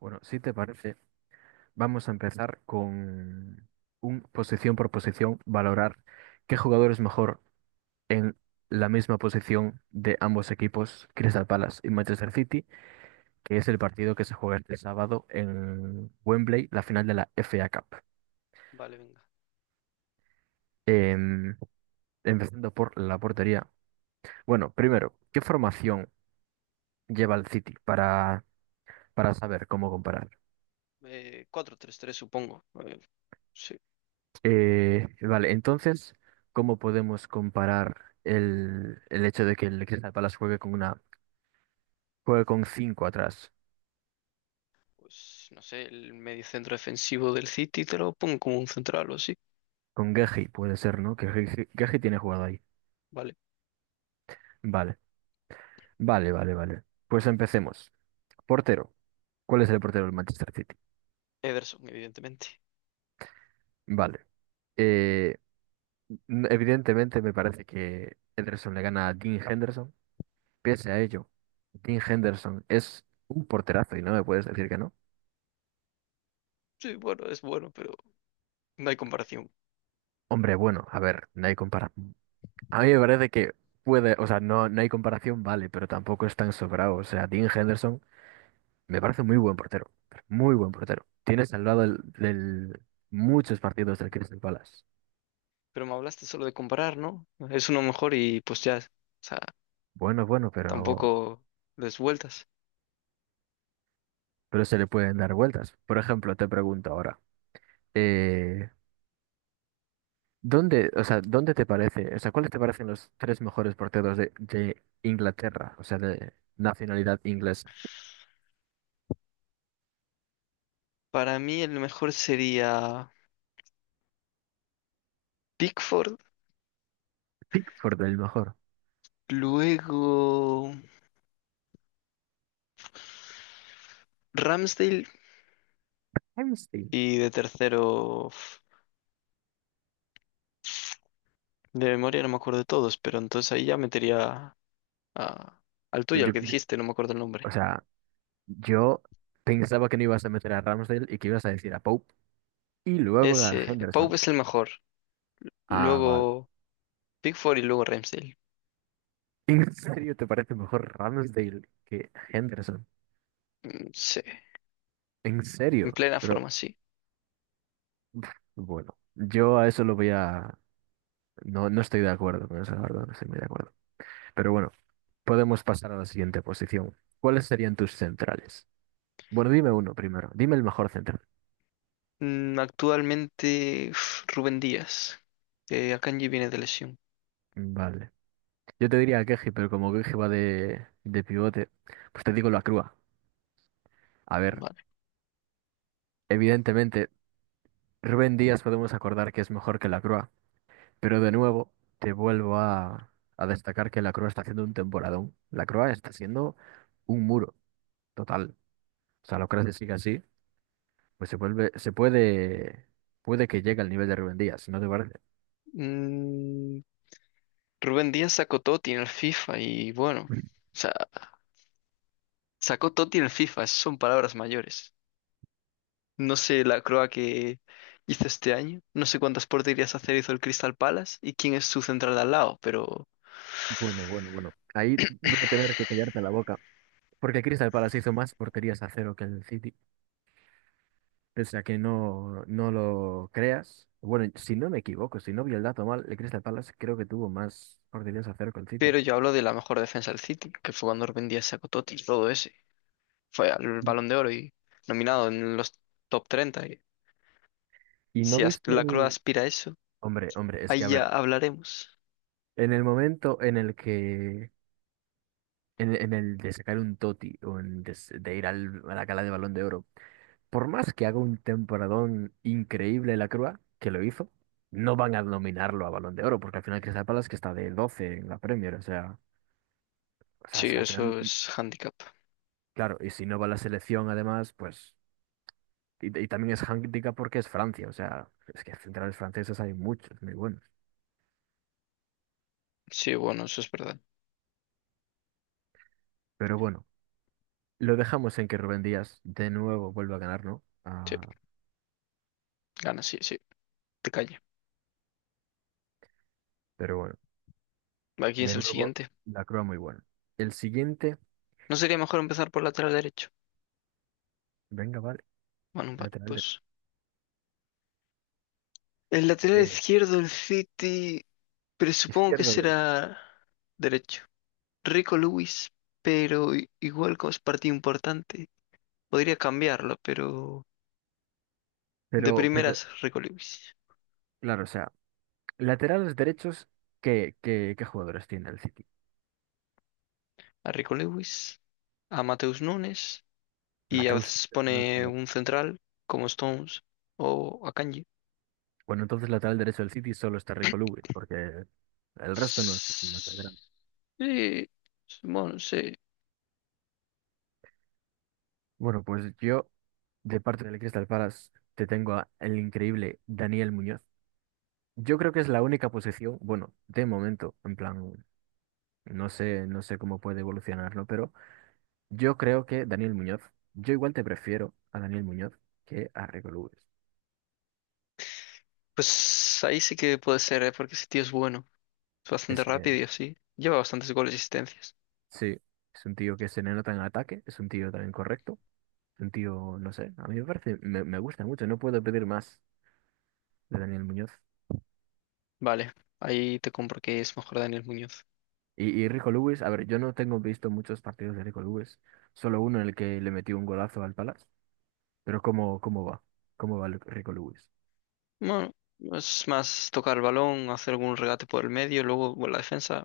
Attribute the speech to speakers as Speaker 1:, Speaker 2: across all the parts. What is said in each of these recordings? Speaker 1: Bueno, si te parece, vamos a empezar con un posición por posición, valorar qué jugador es mejor en la misma posición de ambos equipos, Crystal Palace y Manchester City, que es el partido que se juega este sábado en Wembley, la final de la FA Cup.
Speaker 2: Vale, venga.
Speaker 1: Em, Empezando por la portería. Bueno, primero, ¿qué formación lleva el City para saber cómo comparar?
Speaker 2: 4 tres 3 supongo. Sí,
Speaker 1: Vale, entonces, ¿cómo podemos comparar el hecho de que el Crystal Palace juegue con juegue con cinco atrás?
Speaker 2: pues no sé, el mediocentro defensivo del City te lo pongo como un central o así.
Speaker 1: Con Geji puede ser, ¿no? Que Geji tiene jugado ahí.
Speaker 2: Vale.
Speaker 1: Vale, vale, vale, vale. Pues empecemos. Portero. ¿Cuál es el portero del Manchester City?
Speaker 2: Ederson, evidentemente.
Speaker 1: Vale. Eh, Evidentemente me parece que Henderson le gana a Dean Henderson. Pese a ello, Dean Henderson es un porterazo y no me puedes decir que no.
Speaker 2: Sí, bueno, es bueno, pero no hay comparación.
Speaker 1: Hombre, bueno, a ver, no hay comparación. A mí me parece que puede, o sea, no, no hay comparación, vale, pero tampoco es tan sobrado. O sea, Dean Henderson me parece muy buen portero, pero muy buen portero. Tiene salvado muchos partidos del Crystal Palace.
Speaker 2: Pero me hablaste solo de comparar, ¿no? Es uno mejor y pues ya, o sea,
Speaker 1: Bueno, bueno, pero,
Speaker 2: tampoco des vueltas.
Speaker 1: pero se le pueden dar vueltas. Por ejemplo, te pregunto ahora, eh, ¿dónde, o sea, dónde te parece, o sea, cuáles te parecen los tres mejores porteros de Inglaterra, o sea, de nacionalidad inglesa?
Speaker 2: Para mí el mejor sería Pickford,
Speaker 1: Pickford el mejor.
Speaker 2: luego Ramsdale
Speaker 1: Hamsey.
Speaker 2: y de tercero. De memoria no me acuerdo de todos, pero entonces ahí ya metería a- al tuyo, al
Speaker 1: Yo-
Speaker 2: que dijiste, no me acuerdo el
Speaker 1: o
Speaker 2: nombre.
Speaker 1: sea, yo pensaba que no ibas a meter a Ramsdale y que ibas a decir a Pope y luego a
Speaker 2: Ese,
Speaker 1: Henderson.
Speaker 2: Pau es el mejor.
Speaker 1: Ah, vale.
Speaker 2: Luego Pickford y luego Ramsdale.
Speaker 1: ¿En serio te parece mejor Ramsdale que Henderson?
Speaker 2: Sí,
Speaker 1: ¿En
Speaker 2: en
Speaker 1: serio?
Speaker 2: plena
Speaker 1: Pero
Speaker 2: forma, sí.
Speaker 1: pf, bueno, yo a eso lo voy a... No, no estoy de acuerdo con eso, la verdad, no estoy muy de acuerdo. Pero bueno, podemos pasar a la siguiente posición. ¿Cuáles serían tus centrales? Bueno, dime uno primero, dime el mejor central.
Speaker 2: Actualmente, uf, Rubén Díaz, que Akanji viene de lesión.
Speaker 1: Vale. Yo te diría a Keji, pero como Keji va de pivote, pues te digo la Crua. A ver.
Speaker 2: Vale.
Speaker 1: Evidentemente, Rubén Díaz podemos acordar que es mejor que Lacroix, pero de nuevo te vuelvo a destacar que Lacroix está haciendo un temporadón. Lacroix está siendo un muro total. O sea, Lacroix si sigue así, pues se vuelve, se puede, puede que llegue al nivel de Rubén Díaz, si ¿no te parece?
Speaker 2: Mm, Rubén Díaz sacó Totti en el FIFA y bueno, o sea, sacó Totti en el FIFA, son palabras mayores. No sé la croa que hizo este año. No sé cuántas porterías hacer hizo el Crystal Palace y quién es su central de al lado,
Speaker 1: Bueno, bueno, bueno. Ahí voy a tener que callarte la boca, porque Crystal Palace hizo más porterías a cero que el City. O sea que no, no lo creas. Bueno, si no me equivoco, si no vi el dato mal, el Crystal Palace creo que tuvo más oportunidades a cero con el City.
Speaker 2: pero yo hablo de la mejor defensa del City, que fue cuando Rubén Díaz sacó Totti, todo ese. Fue al
Speaker 1: ¿Y
Speaker 2: Balón de Oro y nominado en los top 30, y
Speaker 1: y
Speaker 2: si
Speaker 1: no viste
Speaker 2: la croa aspira a eso,
Speaker 1: hombre, hombre, es que
Speaker 2: ahí
Speaker 1: a
Speaker 2: ya
Speaker 1: ver,
Speaker 2: hablaremos.
Speaker 1: en el momento en el que, en el de sacar un Toti o en de ir a la gala de Balón de Oro, por más que haga un temporadón increíble la Crua, que lo hizo, no van a nominarlo a Balón de Oro, porque al final Crystal Palace que está de 12 en la Premier, o sea,
Speaker 2: Sí,
Speaker 1: es que al final...
Speaker 2: eso es handicap.
Speaker 1: Claro, y si no va a la selección además, pues y también es handicap porque es Francia, o sea, es que centrales franceses hay muchos, muy buenos.
Speaker 2: Sí, bueno, eso es verdad.
Speaker 1: Pero bueno, lo dejamos en que Rubén Díaz de nuevo vuelva a ganar, ¿no?
Speaker 2: Sí,
Speaker 1: Ah,
Speaker 2: gana, sí, sí. Te calla.
Speaker 1: pero bueno,
Speaker 2: ¿Quién
Speaker 1: de
Speaker 2: es el
Speaker 1: nuevo,
Speaker 2: siguiente?
Speaker 1: la Croa muy buena. El siguiente,
Speaker 2: ¿No sería mejor empezar por lateral derecho?
Speaker 1: venga, vale,
Speaker 2: Bueno, vale,
Speaker 1: lateral derecho.
Speaker 2: pues. El lateral izquierdo del City, presupongo que
Speaker 1: Izquierdo derecho.
Speaker 2: será derecho. Rico Lewis, pero igual como es partido importante, podría cambiarlo, pero de
Speaker 1: Pero, pero,
Speaker 2: primeras Rico Lewis.
Speaker 1: claro, o sea, laterales derechos, ¿qué jugadores tiene el City?
Speaker 2: A Rico Lewis, a Mateus Nunes y a
Speaker 1: Mateus.
Speaker 2: veces
Speaker 1: No es
Speaker 2: pone
Speaker 1: la-
Speaker 2: un central como Stones o a Kanji.
Speaker 1: Bueno, entonces lateral derecho del City solo está Rico Lewis, porque el resto no es no es lateral.
Speaker 2: Sí, bueno, sí.
Speaker 1: Bueno, pues yo de parte del Crystal Palace, te tengo a el increíble Daniel Muñoz. Yo creo que es la única posición, bueno, de momento, en plan, no sé, no sé cómo puede evolucionarlo, pero yo creo que yo igual te prefiero a Daniel Muñoz que a Rico Lewis.
Speaker 2: Pues ahí sí que puede ser, ¿eh? Porque ese tío es bueno. Es bastante
Speaker 1: Es que
Speaker 2: rápido y así. Lleva bastantes goles y asistencias.
Speaker 1: sí, es un tío que se le nota en ataque, es un tío también correcto, es un tío, no sé, a mí me parece, me gusta mucho, no puedo pedir más de Daniel Muñoz.
Speaker 2: Vale, ahí te compro que es mejor Daniel Muñoz.
Speaker 1: Y Rico Lewis, a ver, yo no tengo visto muchos partidos de Rico Lewis, solo uno en el que le metió un golazo al Palace, pero ¿cómo va? ¿Cómo va Rico Lewis?
Speaker 2: Bueno, es más tocar el balón, hacer algún regate por el medio, luego bueno, la defensa,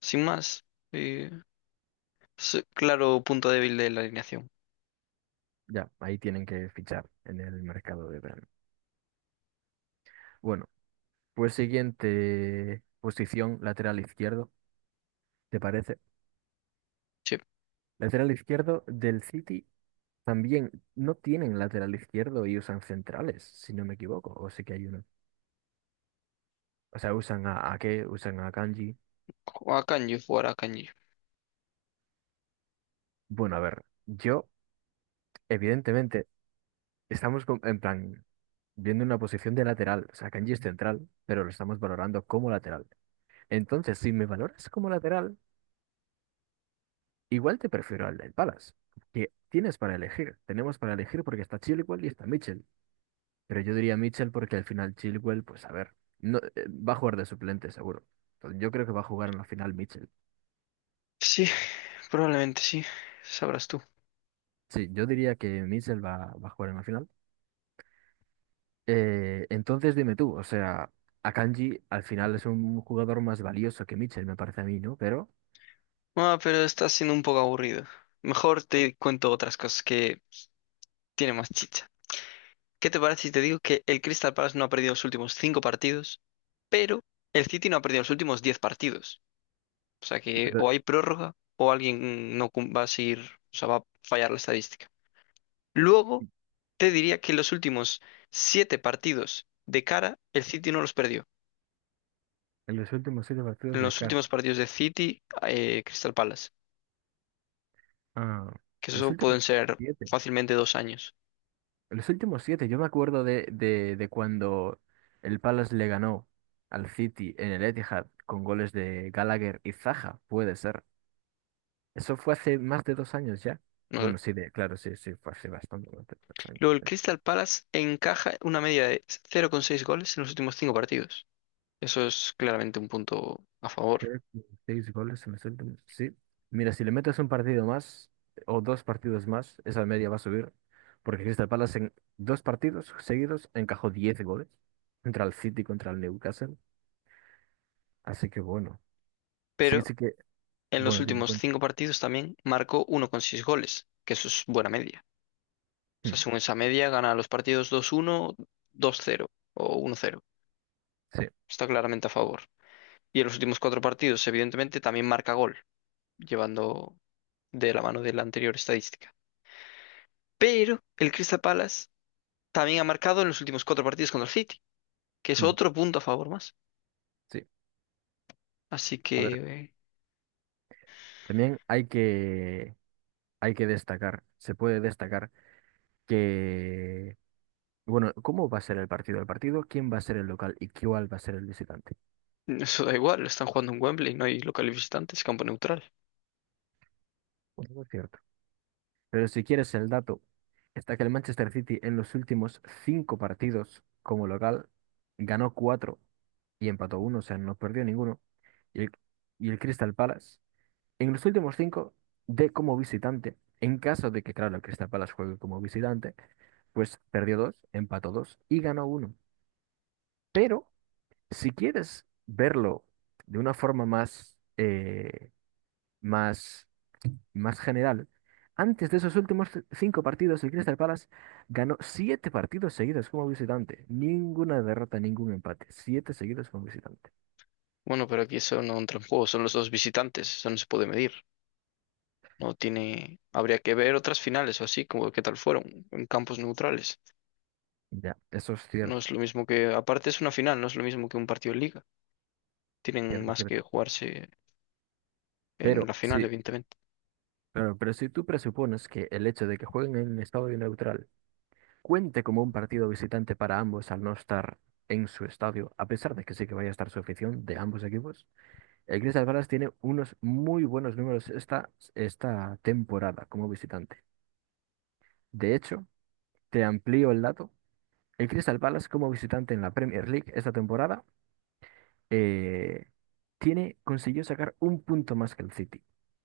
Speaker 2: sin más. Eh, es claro punto débil de la alineación.
Speaker 1: Ya, ahí tienen que fichar en el mercado de verano. Bueno, pues siguiente posición, lateral izquierdo, ¿te parece?
Speaker 2: Sí,
Speaker 1: Lateral izquierdo del City también no tienen lateral izquierdo y usan centrales, si no me equivoco, o sí que hay uno. O sea, usan a qué, usan a Kanji.
Speaker 2: o a Kanji, jugar a Kanji.
Speaker 1: Bueno, a ver, yo, evidentemente, estamos en plan. Viendo una posición de lateral. O sea, Kanji es central, pero lo estamos valorando como lateral. Entonces, si me valoras como lateral, igual te prefiero al del Palace, que tienes para elegir. Tenemos para elegir porque está Chilwell y está Mitchell. Pero yo diría Mitchell porque al final Chilwell, pues a ver, no, va a jugar de suplente seguro. Entonces, yo creo que va a jugar en la final Mitchell.
Speaker 2: Sí, probablemente sí, sabrás tú.
Speaker 1: Sí, yo diría que Mitchell va a jugar en la final. Entonces, dime tú, o sea, Akanji al final es un jugador más valioso que Mitchell, me parece a mí, ¿no? Pero...
Speaker 2: Ah, pero está siendo un poco aburrido. Mejor te cuento otras cosas que tienen más chicha. ¿Qué te parece si te digo que el Crystal Palace no ha perdido los últimos 5 partidos, pero el City no ha perdido los últimos 10 partidos? O sea que
Speaker 1: Pero-
Speaker 2: o hay prórroga o alguien no va a seguir, o sea, va a fallar la estadística. Luego, te diría que los últimos 7 partidos de cara, el City no los perdió.
Speaker 1: En los últimos siete
Speaker 2: En
Speaker 1: partidos de
Speaker 2: los
Speaker 1: CAR.
Speaker 2: últimos partidos de City, Crystal Palace,
Speaker 1: Ah,
Speaker 2: que
Speaker 1: los
Speaker 2: eso
Speaker 1: últimos
Speaker 2: pueden ser
Speaker 1: siete.
Speaker 2: fácilmente 2 años,
Speaker 1: Los últimos siete. Yo me acuerdo de cuando el Palace le ganó al City en el Etihad con goles de Gallagher y Zaha, puede ser. Eso fue hace más de dos años ya.
Speaker 2: ¿no?
Speaker 1: Bueno, sí, de, claro, sí, sí, fue hace bastante, bastante
Speaker 2: Luego, el
Speaker 1: años.
Speaker 2: Crystal Palace encaja una media de 0,6 goles en los últimos 5 partidos. Eso es claramente un punto a favor.
Speaker 1: Creo que seis goles se me sueltan. Sí. Mira, si le metes un partido más o dos partidos más, esa media va a subir. Porque Crystal Palace en dos partidos seguidos encajó 10 goles contra el City, contra el Newcastle. Así que bueno, sí,
Speaker 2: Pero
Speaker 1: sí que,
Speaker 2: en los
Speaker 1: bueno, ten en
Speaker 2: últimos
Speaker 1: cuenta.
Speaker 2: cinco partidos también marcó 1,6 goles, que eso es buena media. O sea,
Speaker 1: Mm,
Speaker 2: según esa media, gana los partidos 2-1, 2-0 o 1-0.
Speaker 1: sí,
Speaker 2: Está claramente a favor. Y en los últimos 4 partidos, evidentemente, también marca gol, llevando de la mano de la anterior estadística. Pero el Crystal Palace también ha marcado en los últimos cuatro partidos contra el City, que es
Speaker 1: mm,
Speaker 2: otro punto a favor más.
Speaker 1: sí.
Speaker 2: Así
Speaker 1: A
Speaker 2: que
Speaker 1: ver, también hay que destacar, se puede destacar que, bueno, ¿cómo va a ser el partido? El partido, ¿quién va a ser el local y cuál va a ser el visitante?
Speaker 2: eso da igual, están jugando en Wembley, no hay local visitante, es campo neutral.
Speaker 1: Bueno, es cierto. Pero si quieres el dato, está que el Manchester City en los últimos cinco partidos como local ganó cuatro y empató uno, o sea, no perdió ninguno. Y el, y el Crystal Palace, en los últimos cinco, de como visitante, en caso de que, claro, el Crystal Palace juegue como visitante, pues perdió dos, empató dos y ganó uno. Pero si quieres verlo de una forma más, más más general. Antes de esos últimos cinco partidos, el Crystal Palace ganó siete partidos seguidos como visitante. Ninguna derrota, ningún empate. Siete seguidos como visitante.
Speaker 2: Bueno, pero aquí eso no entra en juego, son los dos visitantes, eso no se puede medir. No tiene, habría que ver otras finales o así, como qué tal fueron, en campos neutrales.
Speaker 1: Ya, eso es
Speaker 2: No
Speaker 1: cierto,
Speaker 2: es lo mismo que, aparte es una final, no es lo mismo que un partido de liga. Tienen
Speaker 1: cierto,
Speaker 2: más que
Speaker 1: cierto.
Speaker 2: jugarse en
Speaker 1: Pero
Speaker 2: la final,
Speaker 1: sí,
Speaker 2: evidentemente.
Speaker 1: pero si tú presupones que el hecho de que jueguen en un estadio neutral cuente como un partido visitante para ambos al no estar en su estadio, a pesar de que sí que vaya a estar su afición de ambos equipos, el Crystal Palace tiene unos muy buenos números esta temporada como visitante. De hecho, te amplío el dato. El Crystal Palace como visitante en la Premier League esta temporada eh, tiene, consiguió sacar un punto más que el City.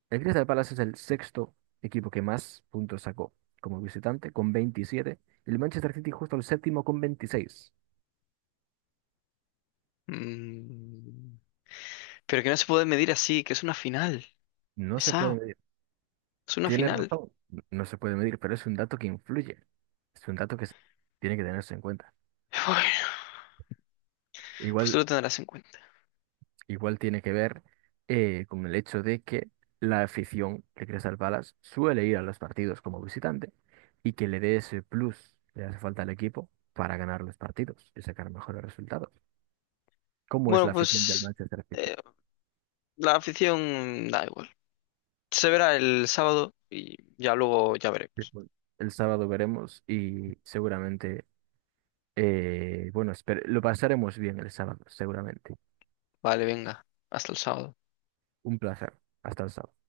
Speaker 1: El Crystal Palace es el sexto equipo que más puntos sacó como visitante con 27 y el Manchester City justo el séptimo con 26.
Speaker 2: Mm, Pero que no se puede medir así, que es una final.
Speaker 1: No se puede
Speaker 2: Pesado,
Speaker 1: medir.
Speaker 2: es una
Speaker 1: Tienes
Speaker 2: final.
Speaker 1: razón, no se puede medir, pero es un dato que influye. Es un dato que tiene que tenerse en cuenta.
Speaker 2: Bueno, pues
Speaker 1: Igual
Speaker 2: tú lo tendrás en cuenta.
Speaker 1: igual tiene que ver con el hecho de que la afición de Crystal Palace suele ir a los partidos como visitante y que le dé ese plus que le hace falta al equipo para ganar los partidos y sacar mejores resultados. ¿Cómo es
Speaker 2: Bueno,
Speaker 1: la afición del
Speaker 2: pues
Speaker 1: Manchester City?
Speaker 2: eh, la afición da igual. Se verá el sábado y ya luego ya
Speaker 1: Sí,
Speaker 2: veremos.
Speaker 1: bueno, el sábado veremos y seguramente, bueno, lo pasaremos bien el sábado, seguramente.
Speaker 2: Vale, venga, hasta el sábado.
Speaker 1: Un placer. Hasta el sábado.